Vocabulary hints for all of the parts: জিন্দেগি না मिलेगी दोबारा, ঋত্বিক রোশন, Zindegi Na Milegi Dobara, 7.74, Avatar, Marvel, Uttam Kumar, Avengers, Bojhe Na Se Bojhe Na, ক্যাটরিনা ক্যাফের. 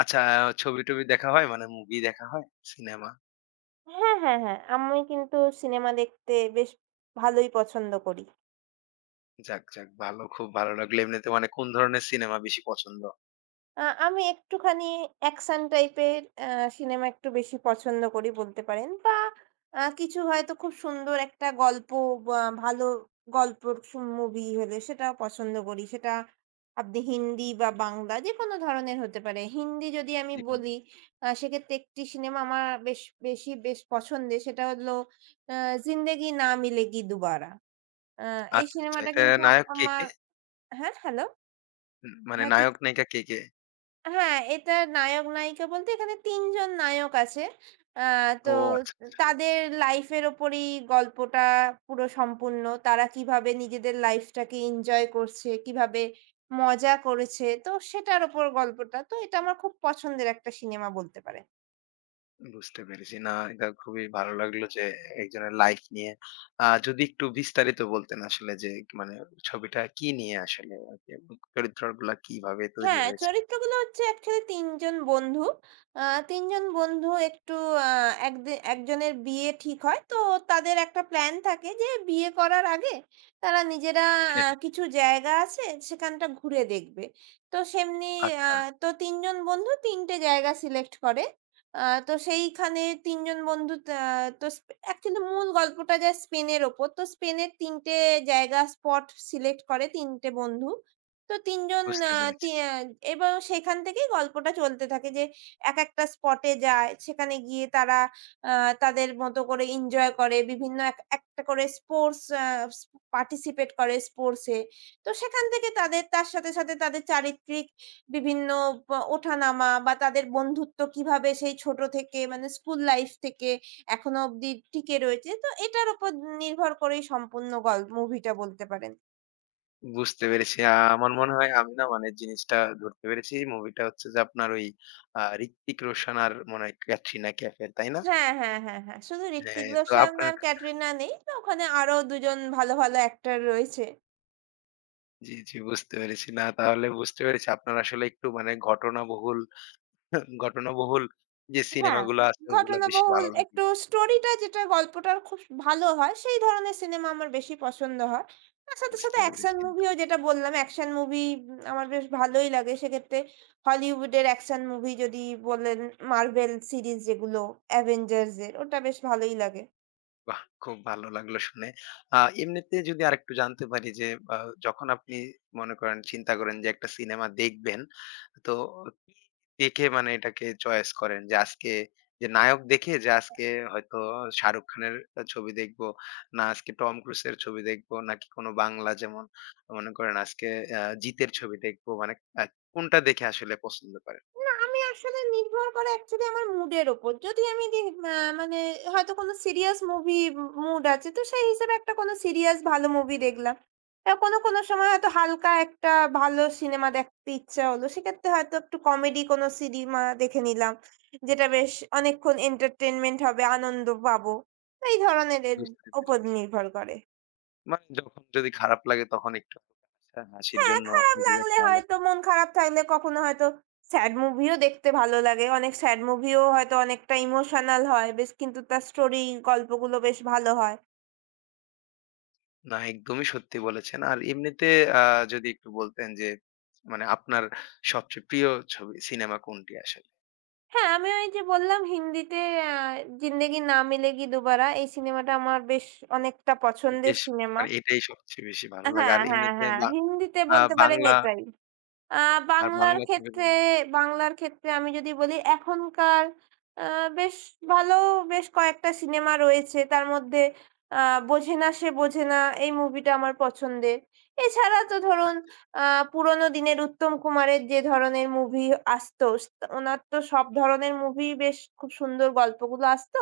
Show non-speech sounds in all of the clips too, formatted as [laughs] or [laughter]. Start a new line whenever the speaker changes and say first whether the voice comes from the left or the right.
left: আচ্ছা, ছবি-টবি দেখা হয়? মানে movie দেখা হয়? Cinema?
right: হ্যাঁ, হ্যাঁ, হ্যাঁ। আমি কিন্তু সিনেমা দেখতে বেশ ভালোই পছন্দ করি।
left: যাক, যাক, ভালো, খুব ভালো লাগলো। এমনিতে মানে কোন ধরনের সিনেমা বেশি পছন্দ?
right: আমি একটুখানি অ্যাকশন টাইপের সিনেমা একটু বেশি পছন্দ করি বলতে পারেন বা কিছু হয়তো খুব সুন্দর একটা গল্প বা ভালো গল্পর মুভি হলে সেটাও পছন্দ করি। সেটা আপনি হিন্দি বা বাংলা যেকোনো ধরনের হতে পারে। হিন্দি যদি আমি
left: যেকোন।
right: বলি, সেক্ষেত্রে একটি সিনেমা আমার বেশ পছন্দের, সেটা হলো আ 'জিন্দেগি না মিলেগি দুবারা।' আ এই
left: আচ্ছা, আচ্ছা।
right: সিনেমাটা
left: এটা
right: কিন্তু
left: নায়ক কে,
right: আমার।
left: কে?
right: হ্যাঁ, হ্যালো?
left: মানে
right: হ্যাঁ, ঠিক।
left: নায়ক-নায়িকা কে, কে?
right: হ্যাঁ, এটার নায়ক-নায়িকা বলতে এখানে ৩ জন নায়ক আছে। আ তো
left: ও, আচ্ছা,
right: তাদের লাইফ এর উপরেই গল্পটা পুরো সম্পূর্ণ। তারা কিভাবে নিজেদের লাইফটাকে এনজয় করছে, কিভাবে মজা করেছে। তো সেটার উপর গল্পটা। তো এটা আমার খুব পছন্দের একটা সিনেমা বলতে পারেন।
left: বুঝতে পেরেছি। না, এটা খুবই ভালো লাগলো যে একজনের লাইফ নিয়ে। যদি একটু বিস্তারিত বলতেন আসলে যে মানে ছবিটা কি নিয়ে আসলে? চরিত্রগুলা কিভাবে তৈরি
right: হ্যাঁ,
left: হয়েছে?
right: চরিত্রগুলো হচ্ছে অ্যাকচুয়ালি ৩ জন বন্ধু। আ ৩ জন বন্ধু একটু, আ একদে একজনের বিয়ে ঠিক হয়। তো তাদের একটা প্ল্যান থাকে যে বিয়ে করার আগে তারা নিজেরা,
left: হ্যাঁ,
right: কিছু জায়গা আছে, সেখানটা ঘুরে দেখবে। তো সেমনি। আ
left: আচ্ছা,
right: তো ৩ জন বন্ধু ৩ টে জায়গা সিলেক্ট করে। আ তো সেইখানে ৩ জন বন্ধু তো, অ্যাকচুয়ালি মূল গল্পটা যায় স্পেনের ওপর। তো স্পেনের ৩ টে জায়গা স্পট সিলেক্ট করে ৩ টে বন্ধু। তো ৩ জন,
left: বুঝতে
right: আ তি
left: পেরেছি।
right: আ এবং সেখান থেকেই গল্পটা চলতে থাকে যে একেকটা স্পটে যায়। সেখানে গিয়ে তারা আ তাদের মতো করে এনজয় করে। বিভিন্ন এক একটা করে স্পোর্টস, পার্টিসিপেট করে স্পোর্টস এ। তো সেখান থেকে তাদের তার সাথে, সাথে তাদের চারিত্রিক বিভিন্ন ব ওঠানামা বা তাদের বন্ধুত্ব কিভাবে সেই ছোট থেকে, মানে স্কুল লাইফ থেকে এখনো অব্দি টিকে রয়েছে। তো এটার উপর নির্ভর করেই সম্পূর্ণ মুভিটা বলতে পারেন।
left: বুঝতে পেরেছি। আ আমার মনে হয় আমি না মানে জিনিসটা ধরতে পেরেছি। মুভিটা হচ্ছে যে আপনার ওই 'ঋত্বিক রোশন' আর মনে হয় 'ক্যাটরিনা ক্যাফের', তাই না?
right: হ্যাঁ, হ্যাঁ, হ্যাঁ, হ্যাঁ। শুধু ঋত্বিক
left: হ্যাঁ, তো
right: রোশন
left: আপনার
right: আর ক্যাটরিনা নেই। ওখানে আরো ২ জন ভালো, ভালো অ্যাক্টর রয়েছে।
left: জি, জি, বুঝতে পেরেছি। না, তাহলে বুঝতে পেরেছি আপনার আসলে একটু মানে ঘটনাবহুল [laughs] ঘটনাবহুল যে
right: হ্যাঁ,
left: সিনেমাগুলো আছে ওগুলা বেশি
right: ঘটনাবহুল
left: ভালো লাগে।
right: একটু স্টোরিটা, যেটা গল্পটার খুব ভালো হয়, সেই ধরনের সিনেমা আমার বেশি পছন্দ হয়। তার সাথে, সাথে
left: বুঝতে
right: অ্যাকশন
left: পেরেছি।
right: মুভিও, যেটা বললাম, অ্যাকশন মুভি আমার বেশ ভালোই লাগে। সেক্ষেত্রে হলিউডের অ্যাকশন মুভি যদি বলেন, মার্ভেল সিরিজ যেগুলো, অ্যাভেঞ্জার্স এর ওটা বেশ ভালোই লাগে।
left: বাহ! খুব ভালো লাগলো শুনে। এমনিতে যদি আরেকটু জানতে পারি যে আ যখন আপনি মনে করেন, চিন্তা করেন যে একটা সিনেমা দেখবেন, তো কি দেখে মানে এটাকে চয়েস করেন? যে আজকে যে নায়ক দেখে, যে আজকে হয়তো শাহরুখ খানের ছবি দেখব, না আজকে টম ক্রুজের ছবি দেখব, নাকি কোনো বাংলা, যেমন মনে করেন আজকে জিতের ছবি দেখব। মানে আ কোনটা দেখে আসলে পছন্দ করেন?
right: না, আমি আসলে নির্ভর করে অ্যাকচুয়ালি আমার মুডের উপর। যদি আমি, দি আ মানে হয়তো কোনো সিরিয়াস মুভি মুড আছে তো সেই হিসেবে একটা কোনো সিরিয়াস ভালো মুভি দেখলাম। কোনো, কোনো সময় হয়তো হালকা একটা ভালো সিনেমা দেখতে ইচ্ছা হলো। সেক্ষেত্রে হয়তো একটু কমেডি কোনো সিনেমা দেখে নিলাম। যেটা বেশ অনেকক্ষণ এন্টারটেইনমেন্ট হবে, আনন্দ পাবো। তো এই ধরনের এর
left: বুঝতে
right: উপর
left: পেরেছি।
right: নির্ভর করে।
left: মানে যখন যদি খারাপ লাগে তখন একটু, আচ্ছা, হাসির
right: হ্যাঁ,
left: জন্য
right: খারাপ
left: এটা
right: লাগলে
left: দেখেন আবার।
right: হয়তো মন খারাপ থাকলে কখনো হয়তো স্যাড মুভিও দেখতে ভালো লাগে। অনেক স্যাড মুভিও হয়তো অনেকটা ইমোশনাল হয় বেশ, কিন্তু তার স্টোরি, গল্পগুলো বেশ ভালো হয়।
left: না, একদমই সত্যি বলেছেন। আর এমনিতে আ যদি একটু বলতেন যে মানে আপনার সবচেয়ে প্রিয় ছবি, সিনেমা কোনটি আসলে?
right: হ্যাঁ, আমি ওই যে বললাম হিন্দিতে, আ 'জিন্দেগি না মিলেগি দুবারা' এই সিনেমাটা আমার বেশ অনেকটা পছন্দের
left: বেশ,
right: সিনেমা।
left: মানে এটাই সবচেয়ে বেশি ভালো লাগে।
right: হ্যাঁ,
left: আর
right: হ্যাঁ,
left: এমনিতে
right: হ্যাঁ।
left: বা
right: হিন্দিতে বলতে পারেন
left: বাংলা,
right: এটাই। আ
left: আর
right: বাংলার
left: বাংলা
right: ক্ষেত্রে
left: ছবিগুলো?
right: বাংলার ক্ষেত্রে আমি যদি বলি এখনকার, আ বেশ ভালো, বেশ কয়েকটা সিনেমা রয়েছে। তার মধ্যে, আ 'বোঝে না সে বোঝে না' এই মুভিটা আমার পছন্দের। এছাড়া তো ধরুন, আ পুরোনো দিনের উত্তম কুমারের যে ধরনের মুভি আসতো, ওনার তো সব ধরনের মুভি বেশ খুব সুন্দর, গল্পগুলো আসতো।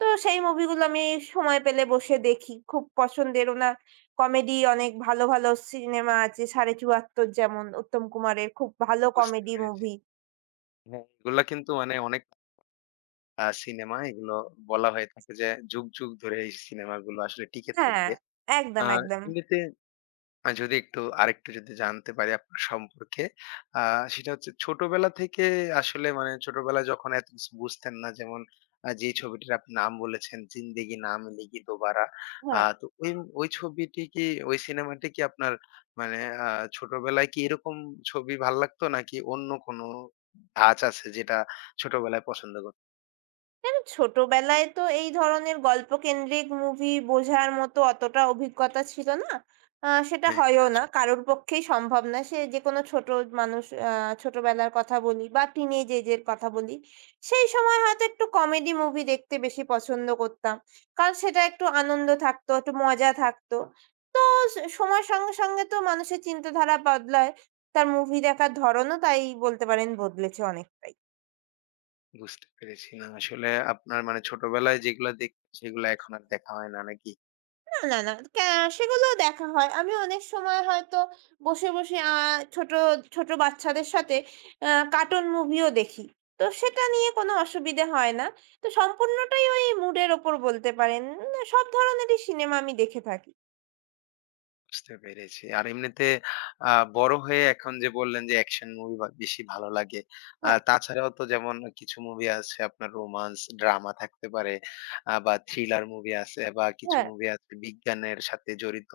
right: তো সেই মুভিগুলো আমি সময় পেলে বসে দেখি। খুব পছন্দের ওনার কমেডি, অনেক ভালো, ভালো সিনেমা আছে। '৭.৭৪' যেমন উত্তম কুমারের খুব ভালো
left: বুঝতে
right: কমেডি
left: পেরেছি।
right: মুভি।
left: হ্যাঁ, এগুলা কিন্তু মানে অনেক সিনেমা, এগুলো বলা হয়ে থাকে যে যুগ, যুগ ধরে এই সিনেমাগুলো আসলে টিকে
right: হ্যাঁ,
left: থাকবে।
right: একদম,
left: আর
right: একদম।
left: এমনিতে যদি একটু আরেকটু যদি জানতে পারি আপনার সম্পর্কে, আ সেটা হচ্ছে ছোটবেলা থেকে আসলে মানে ছোটবেলায় যখন এত কিছু বুঝতেন না, যেমন যে ছবিটির আপনি নাম বলেছেন, 'জিন্দেগি না মিলেগি দোবারা',
right: হ্যাঁ।
left: তো ওই ওই ছবিটি কি, ওই সিনেমাটি কি আপনার মানে আ ছোটবেলায় কি এরকম ছবি ভাল লাগতো, নাকি অন্য কোনো ধাঁচ আছে যেটা ছোটবেলায় পছন্দ করতেন?
right: দেখো, ছোটবেলায় তো এই ধরনের গল্পকেন্দ্রিক মুভি বোঝার মতো অতটা অভিজ্ঞতা ছিল না। সেটা
left: হ্যাঁ, হ্যাঁ,
right: হয়ও না।
left: আসলে
right: কারোর পক্ষেই সম্ভব না। সে যেকোনো ছোট মানুষ, আ ছোটবেলার কথা বলি বা টিনেজ এজ এর কথা বলি। সেই সময় হয়তো একটু কমেডি মুভি দেখতে বেশি পছন্দ করতাম। কারণ সেটা একটু আনন্দ থাকতো, একটু মজা থাকতো। তো সময়ের সঙ্গে, সঙ্গে তো মানুষের চিন্তাধারা বদলায়। তার মুভি দেখার ধরনও তাই বলতে পারেন বদলেছে অনেকটাই।
left: বুঝতে পেরেছি। না, আসলে আপনার মানে ছোটবেলায় যেগুলা দেখতেন সেগুলা এখন আর দেখা হয় না নাকি?
right: না, না, না। সেগুলো দেখা হয়। আমি অনেক সময় হয়তো বসে, বসে, ছোট, ছোট বাচ্চাদের সাথে, আ কার্টুন মুভিও দেখি। তো সেটা নিয়ে কোনো অসুবিধে হয় না। তো সম্পূর্ণটাই ওই মুডের ওপর বলতে পারেন। সব ধরনেরই সিনেমা আমি দেখে থাকি।
left: বুঝতে পেরেছি। আর এমনিতে আ বড় হয়ে এখন যে বললেন যে অ্যাকশন মুভি বা বেশি ভালো লাগে।
right: হ্যাঁ,
left: তাছাড়াও তো যেমন কিছু মুভি আছে আপনার রোমান্স, ড্রামা থাকতে পারে, বা থ্রিলার মুভি আছে, বা কিছু
right: হ্যাঁ,
left: মুভি আছে বিজ্ঞানের সাথে জড়িত,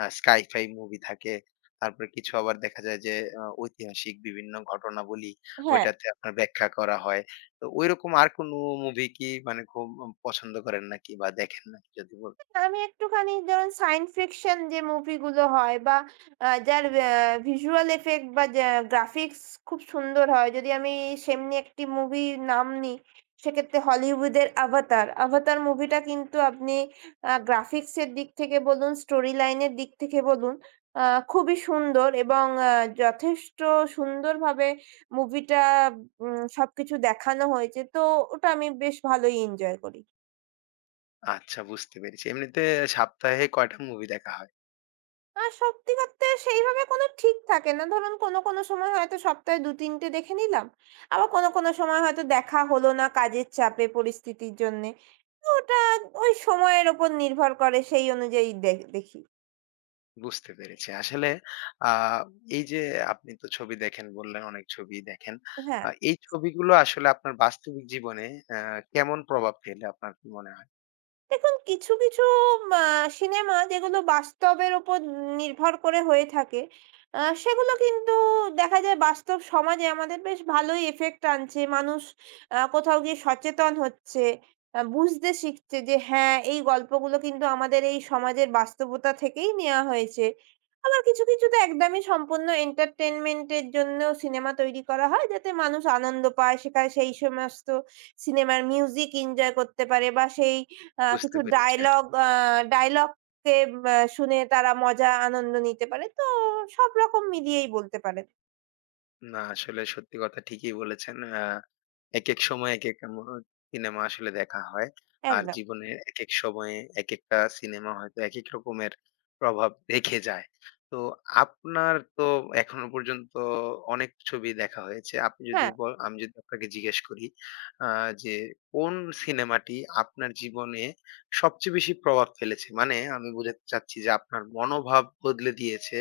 left: স্কাই-ফাই মুভি থাকে। তারপরে কিছু আবার দেখা যায় যে ঐতিহাসিক বিভিন্ন ঘটনাবলী
right: হ্যাঁ।
left: ওইটাতে আপনার ব্যাখ্যা করা হয়। তো ঐরকম আর কোনো মুভি কি মানে খুব পছন্দ করেন নাকি বা দেখেন নাকি যদি বল।
right: আমি একটুখানি ধরুন সায়েন্স ফিকশন, যে মুভিগুলো হয়, বা যার, ভিজুয়াল ইফেক্ট বা গ্রাফিক্স খুব সুন্দর হয়। যদি আমি সেমনি একটি মুভির নাম নিই, সেক্ষেত্রে হলিউডের 'Avatar'। 'Avatar' মুভিটা কিন্তু আপনি গ্রাফিক্স এর দিক থেকে বলুন, স্টোরি লাইন এর দিক থেকে বলুন, আ খুবই সুন্দর এবং যথেষ্ট সুন্দরভাবে মুভিটা, সবকিছু দেখানো হয়েছে। তো ওটা আমি বেশ ভালোই এনজয় করি।
left: আচ্ছা, বুঝতে পেরেছি। এমনিতে সপ্তাহে কয়টা মুভি দেখা হয়?
right: সত্যি করতে সেইভাবে কোনো ঠিক থাকে না। ধরুন কোনো, কোনো সময় হয়তো সপ্তাহে ২-৩ টে দেখে নিলাম। আবার কোনো, কোনো সময় হয়তো দেখা হলো না কাজের চাপে, পরিস্থিতির জন্যে। তো ওটা ওই সময়ের উপর নির্ভর করে সেই অনুযায়ী দেখি।
left: বুঝতে পেরেছি। আসলে আ এই যে আপনি তো ছবি দেখেন বললেন, অনেক ছবিই দেখেন।
right: হ্যাঁ।
left: এই ছবিগুলো আসলে আপনার বাস্তবিক জীবনে অ্যা কেমন প্রভাব ফেলে, আপনার কি মনে হয়?
right: দেখুন কিছু, কিছু মা সিনেমা যেগুলো বাস্তবের উপর নির্ভর করে হয়ে থাকে, সেগুলো কিন্তু দেখা যায় বাস্তব সমাজে আমাদের বেশ ভালোই ইফেক্ট আনছে। মানুষ কোথাও গিয়ে সচেতন হচ্ছে। বুঝতে শিখছে যে হ্যাঁ, এই গল্পগুলো কিন্তু আমাদের এই সমাজের বাস্তবতা থেকেই নেয়া হয়েছে। আবার কিছু, কিছু তো একদমই সম্পূর্ণ entertainment এর জন্য সিনেমা তৈরি করা হয় যাতে মানুষ আনন্দ পায়। সেখানে সেই সমস্ত সিনেমার মিউজিক এনজয় করতে পারে বা সেই,
left: বুঝতে
right: কিছু
left: পেরেছি।
right: ডায়ালগ কে শুনে তারা মজা, আনন্দ নিতে পারে। তো সব রকম মিলিয়েই বলতে পারেন।
left: না, আসলে সত্যি কথা ঠিকই বলেছেন। একেক সময় একেক সিনেমা আসলে দেখা হয়। আর
right: একদম।
left: জীবনে একেক সময়ে একেকটা সিনেমা হয়তো একেক রকমের প্রভাব রেখে যায়। তো আপনার তো এখনো পর্যন্ত অনেক ছবি দেখা হয়েছে। আপনি যদি
right: হ্যাঁ,
left: ব আমি যদি আপনাকে জিজ্ঞেস করি আ যে কোন সিনেমাটি আপনার জীবনে সবচেয়ে বেশি প্রভাব ফেলেছে? মানে আমি বোঝাতে চাচ্ছি যে আপনার মনোভাব বদলে দিয়েছে,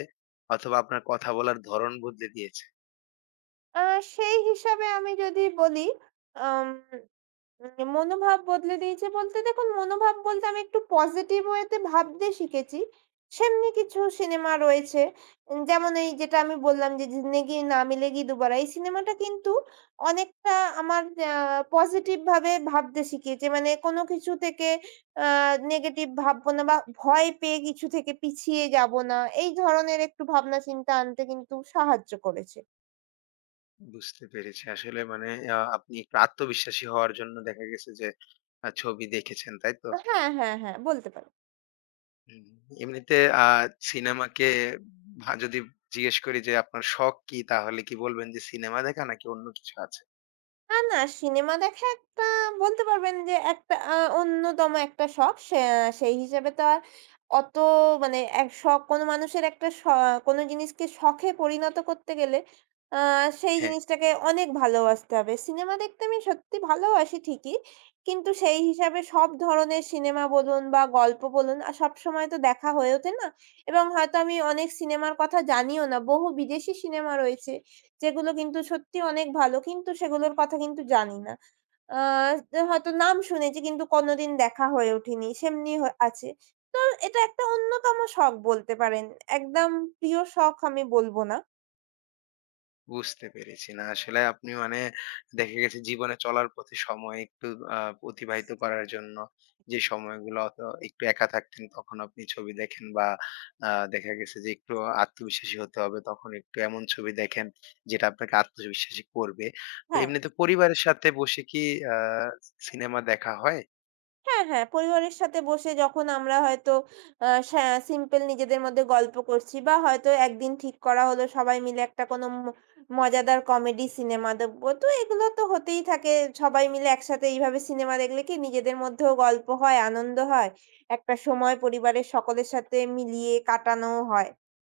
left: অথবা আপনার কথা বলার ধরন বদলে দিয়েছে?
right: আ সেই হিসাবে আমি যদি বলি, আম উম মনোভাব বদলে দিয়েছে বলতে, দেখুন, মনোভাব বলতে আমি একটু পজিটিভ ওয়েতে ভাবতে শিখেছি। সেমনি কিছু সিনেমা রয়েছে। যেমন এই যেটা আমি বললাম যে, 'জিন্দেগি না মিলেগি দুবারা' এই সিনেমাটা কিন্তু অনেকটা আমার, আ পজিটিভ ভাবে ভাবতে শিখিয়েছে। মানে কোনো কিছু থেকে আ নেগেটিভ ভাববো না বা ভয় পেয়ে কিছু থেকে পিছিয়ে যাবো না। এই ধরনের একটু ভাবনা চিন্তা আনতে কিন্তু সাহায্য করেছে।
left: বুঝতে পেরেছি। আসলে মানে আপনি একটু আত্মবিশ্বাসী হওয়ার জন্য দেখা গেছে যে ছবি দেখেছেন, তাই তো?
right: হ্যাঁ, হ্যাঁ, হ্যাঁ বলতে পারেন।
left: হুম। এমনিতে আ সিনেমাকে যদি জিজ্ঞেস করি যে আপনার শখ কি? তাহলে কি বলবেন যে সিনেমা দেখা, নাকি অন্য কিছু আছে?
right: না, না, সিনেমা দেখা একটা, বলতে পারবেন যে একটা অন্যতম একটা শখ। সেই হিসেবে তো আর অত, মানে এক শখ, কোনো মানুষের একটা কোনো জিনিসকে শখে পরিণত করতে গেলে, আ সেই
left: হ্যাঁ।
right: জিনিসটাকে অনেক ভালোবাসতে হবে। সিনেমা দেখতে আমি সত্যি ভালোবাসি ঠিকই। কিন্তু সেই হিসাবে সব ধরনের সিনেমা বলুন বা গল্প বলুন, সবসময় তো দেখা হয়ে ওঠে না। এবং হয়তো আমি অনেক সিনেমার কথা জানিও না। বহু বিদেশি সিনেমা রয়েছে যেগুলো কিন্তু সত্যি অনেক ভালো। কিন্তু সেগুলোর কথা কিন্তু জানি না। আ হয়তো নাম শুনেছি কিন্তু কোনোদিন দেখা হয়ে ওঠেনি। সেমনি আছে। তো এটা একটা অন্যতম শখ বলতে পারেন। একদম প্রিয় শখ আমি বলব না।
left: বুঝতে পেরেছি। না, আসলে আপনি মানে দেখা গেছে জীবনে চলার পথে সময় একটু আ অতিবাহিত করার জন্য যে সময়গুলো অত একটু একা থাকতেন তখন আপনি ছবি দেখেন, বা আ দেখা গেছে যে একটু আত্মবিশ্বাসী হতে হবে তখন একটু এমন ছবি দেখেন যেটা আপনাকে আত্মবিশ্বাসী করবে। তো
right: হ্যাঁ।
left: এমনিতে পরিবারের সাথে বসে কি আ সিনেমা দেখা হয়?
right: হ্যাঁ, হ্যাঁ। পরিবারের সাথে বসে যখন আমরা হয়তো, আ সা সিম্পল নিজেদের মধ্যে গল্প করছি বা হয়তো একদিন ঠিক করা হলো সবাই মিলে একটা কোনো মজাদার কমেডি সিনেমা দেখব। তো এগুলো তো হতেই থাকে। সবাই মিলে একসাথে এইভাবে সিনেমা দেখলে কি নিজেদের মধ্যেও গল্প হয়, আনন্দ হয়। একটা সময় পরিবারের সকলের সাথে মিলিয়ে কাটানোও হয়।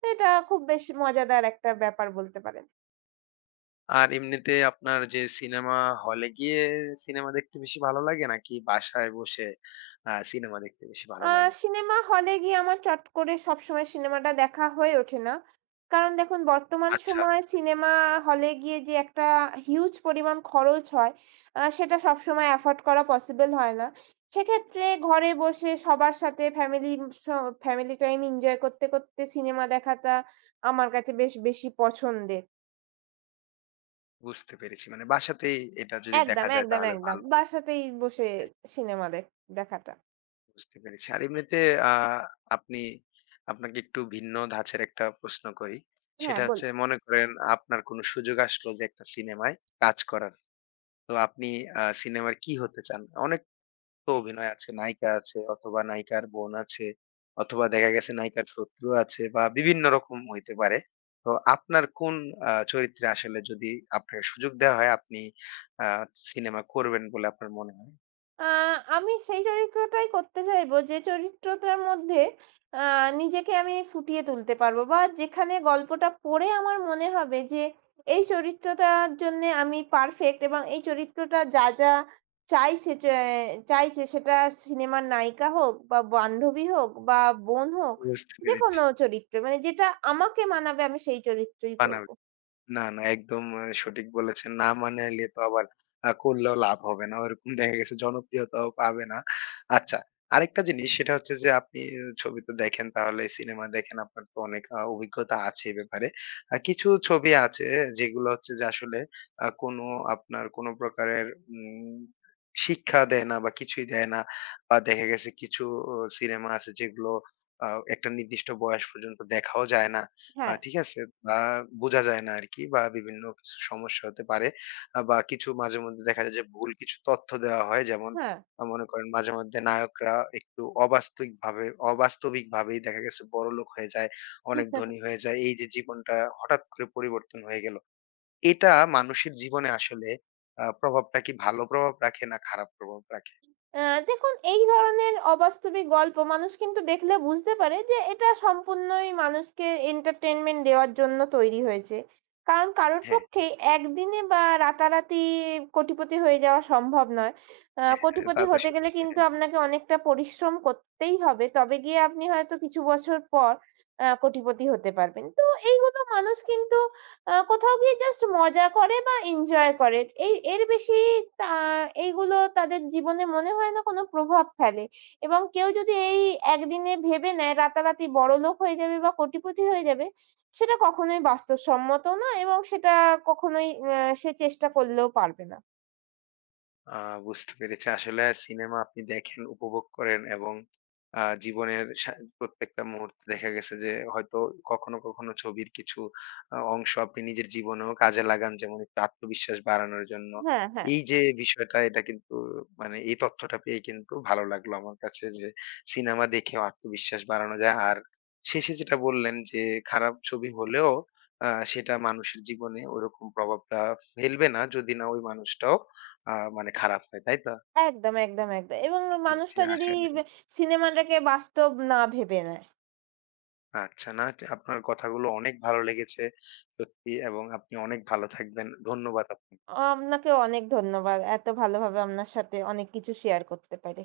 right: তো এটা খুব বেশ মজাদার একটা ব্যাপার বলতে পারেন।
left: আর এমনিতে আপনার যে সিনেমা হলে গিয়ে সিনেমা দেখতে বেশি ভালো লাগে, নাকি বাসায় বসে সিনেমা দেখতে বেশি ভালো
right: আ
left: লাগে?
right: সিনেমা হলে গিয়ে আমার চট করে সবসময় সিনেমাটা দেখা হয়ে ওঠে না। কারণ দেখুন বর্তমান
left: আচ্ছা।
right: সময়ে সিনেমা হলে গিয়ে যে একটা হিউজ পরিমাণ খরচ হয়, সেটা সবসময় এফোর্ড করা পসিবল হয় না। সেক্ষেত্রে ঘরে বসে সবার সাথে স ফ্যামিলি টাইম এনজয় করতে, করতে সিনেমা দেখাটা আমার কাছে বেশ বেশি পছন্দের।
left: বুঝতে পেরেছি। মানে বাসাতেই এটা যদি
right: একদম,
left: দেখা যায়
right: একদম,
left: তাহলে
right: একদম।
left: ভালো।
right: বাসাতেই বসে
left: হ্যাঁ,
right: সিনেমা দেখাটা।
left: বুঝতে পেরেছি। আর এমনিতে আ আপনি আপনাকে একটু ভিন্ন ধাঁচের একটা প্রশ্ন করি।
right: হ্যাঁ,
left: সেটা
right: বল
left: হচ্ছে, মনে করেন আপনার কোনো সুযোগ আসলো যে একটা সিনেমায় কাজ করার। তো আপনি সিনেমার কি হতে চান? অনেক তো অভিনয় আছে, নায়িকা আছে, অথবা নায়িকার বোন আছে, অথবা দেখা গেছে নায়িকার শত্রু আছে, বা বিভিন্ন রকম হইতে পারে। তো আপনার কোন চরিত্রে আসলে যদি আপনাকে সুযোগ দেওয়া হয়, আপনি আ সিনেমা করবেন বলে আপনার মনে হয়?
right: আ আমি সেই চরিত্রটাই করতে চাইবো, যে চরিত্রটার মধ্যে আ নিজেকে আমি ফুটিয়ে তুলতে পারবো বা যেখানে গল্পটা পড়ে আমার মনে হবে যে এই চরিত্রটার জন্যে আমি পারফেক্ট, এবং এই চরিত্রটা যা, যা চাইছে, চাইছে, সেটা সিনেমার নায়িকা হোক বা বান্ধবী হোক বা বোন হোক,
left: বুঝতে পেরেছি।
right: যেকোনো চরিত্র, মানে যেটা আমাকে মানাবে আমি সেই চরিত্রই করবো।
left: বানাবেন। না, না, একদম সঠিক বলেছেন। না মানাইলে তো আবার করলেও লাভ হবে না। ওরকম দেখা গেছে জনপ্রিয়তাও পাবে না। আচ্ছা, আরেকটা জিনিস, সেটা হচ্ছে যে আপনি ছবি তো দেখেন, তাহলে সিনেমা দেখেন, আপনার তো অনেক অভিজ্ঞতা আছে এ ব্যাপারে। কিছু ছবি আছে যেগুলো হচ্ছে যে আসলে আ কোনো আপনার কোনো প্রকারের উম শিক্ষা দেয় না, বা কিছুই দেয় না। বা দেখা গেছে কিছু সিনেমা আছে যেগুলো আ একটা নির্দিষ্ট বয়স পর্যন্ত দেখাও যায় না।
right: হ্যাঁ,
left: ঠিক আছে? বা বোঝা যায় না আরকি, বা বিভিন্ন কিছু সমস্যা হতে পারে। বা কিছু মাঝেমধ্যে দেখা যায় যে ভুল কিছু তথ্য দেওয়া হয়। যেমন
right: হ্যাঁ।
left: মনে করেন মাঝে মধ্যে নায়করা একটু অবাস্তবিকভাবেই দেখা গেছে বড়লোক হয়ে যায়, অনেক ধনী হয়ে যায়। এই যে জীবনটা হঠাৎ করে পরিবর্তন হয়ে গেল, এটা মানুষের জীবনে আসলে প্রভাবটা কি ভালো প্রভাব রাখে, না খারাপ প্রভাব রাখে?
right: আ দেখুন এই ধরনের অবাস্তবিক গল্প মানুষ কিন্তু দেখলে বুঝতে পারে যে এটা সম্পূর্ণই মানুষকে entertainment দেওয়ার জন্য তৈরি হয়েছে। কারণ কারোর
left: হ্যাঁ,
right: পক্ষে একদিনে বা রাতারাতি কোটিপতি হয়ে যাওয়া সম্ভব নয়।
left: হ্যাঁ, তা
right: কোটিপতি
left: তো
right: হতে
left: আসলে,
right: গেলে কিন্তু
left: হ্যাঁ।
right: আপনাকে অনেকটা পরিশ্রম করতেই হবে। তবে গিয়ে আপনি হয়তো কিছু বছর পর কোটিপতি হতে পারবেন। তো এইগুলো মানুষ কিন্তু কোথাও গিয়ে জাস্ট মজা করে বা এনজয় করে। এই এর বেশি তা এইগুলো তাদের জীবনে মনে হয় না কোনো প্রভাব ফেলে। এবং কেউ যদি এই একদিনে ভেবে নেয় রাতারাতি বড়লোক হয়ে যাবে বা কোটিপতি হয়ে যাবে, সেটা কখনোই বাস্তবসম্মত না, এবং সেটা কখনোই, আ সে চেষ্টা করলেও পারবে না।
left: আ বুঝতে পেরেছি। আসলে সিনেমা আপনি দেখেন, উপভোগ করেন, এবং আ জীবনের সা প্রত্যেকটা মুহূর্তে দেখা গেছে যে হয়তো কখনো, কখনো ছবির কিছু অংশ আপনি নিজের জীবনেও কাজে লাগান, যেমন একটু আত্মবিশ্বাস বাড়ানোর জন্য।
right: হ্যাঁ, হ্যাঁ।
left: এই যে বিষয়টা, এটা কিন্তু মানে এই তথ্যটা পেয়ে কিন্তু ভালো লাগলো আমার কাছে, যে সিনেমা দেখেও আত্মবিশ্বাস বাড়ানো যায়। আর শেষে যেটা বললেন যে খারাপ ছবি হলেও সেটা মানুষের জীবনে ওরকম প্রভাবটা ফেলবে না যদি না ওই মানুষটাও আ মানে খারাপ হয়, তাই তো?
right: একদম, একদম, একদম। এবং
left: জি, জি,
right: মানুষটা যদি
left: আসলে।
right: বে সিনেমাটাকে বাস্তব না ভেবে নেয়।
left: আচ্ছা, না আপনার কথাগুলো অনেক ভালো লেগেছে সত্যি, এবং আপনি অনেক ভালো থাকবেন। ধন্যবাদ আপনাকে।
right: আপনাকে অনেক ধন্যবাদ। এত ভালোভাবে আপনার সাথে অনেক কিছু শেয়ার করতে পেরে।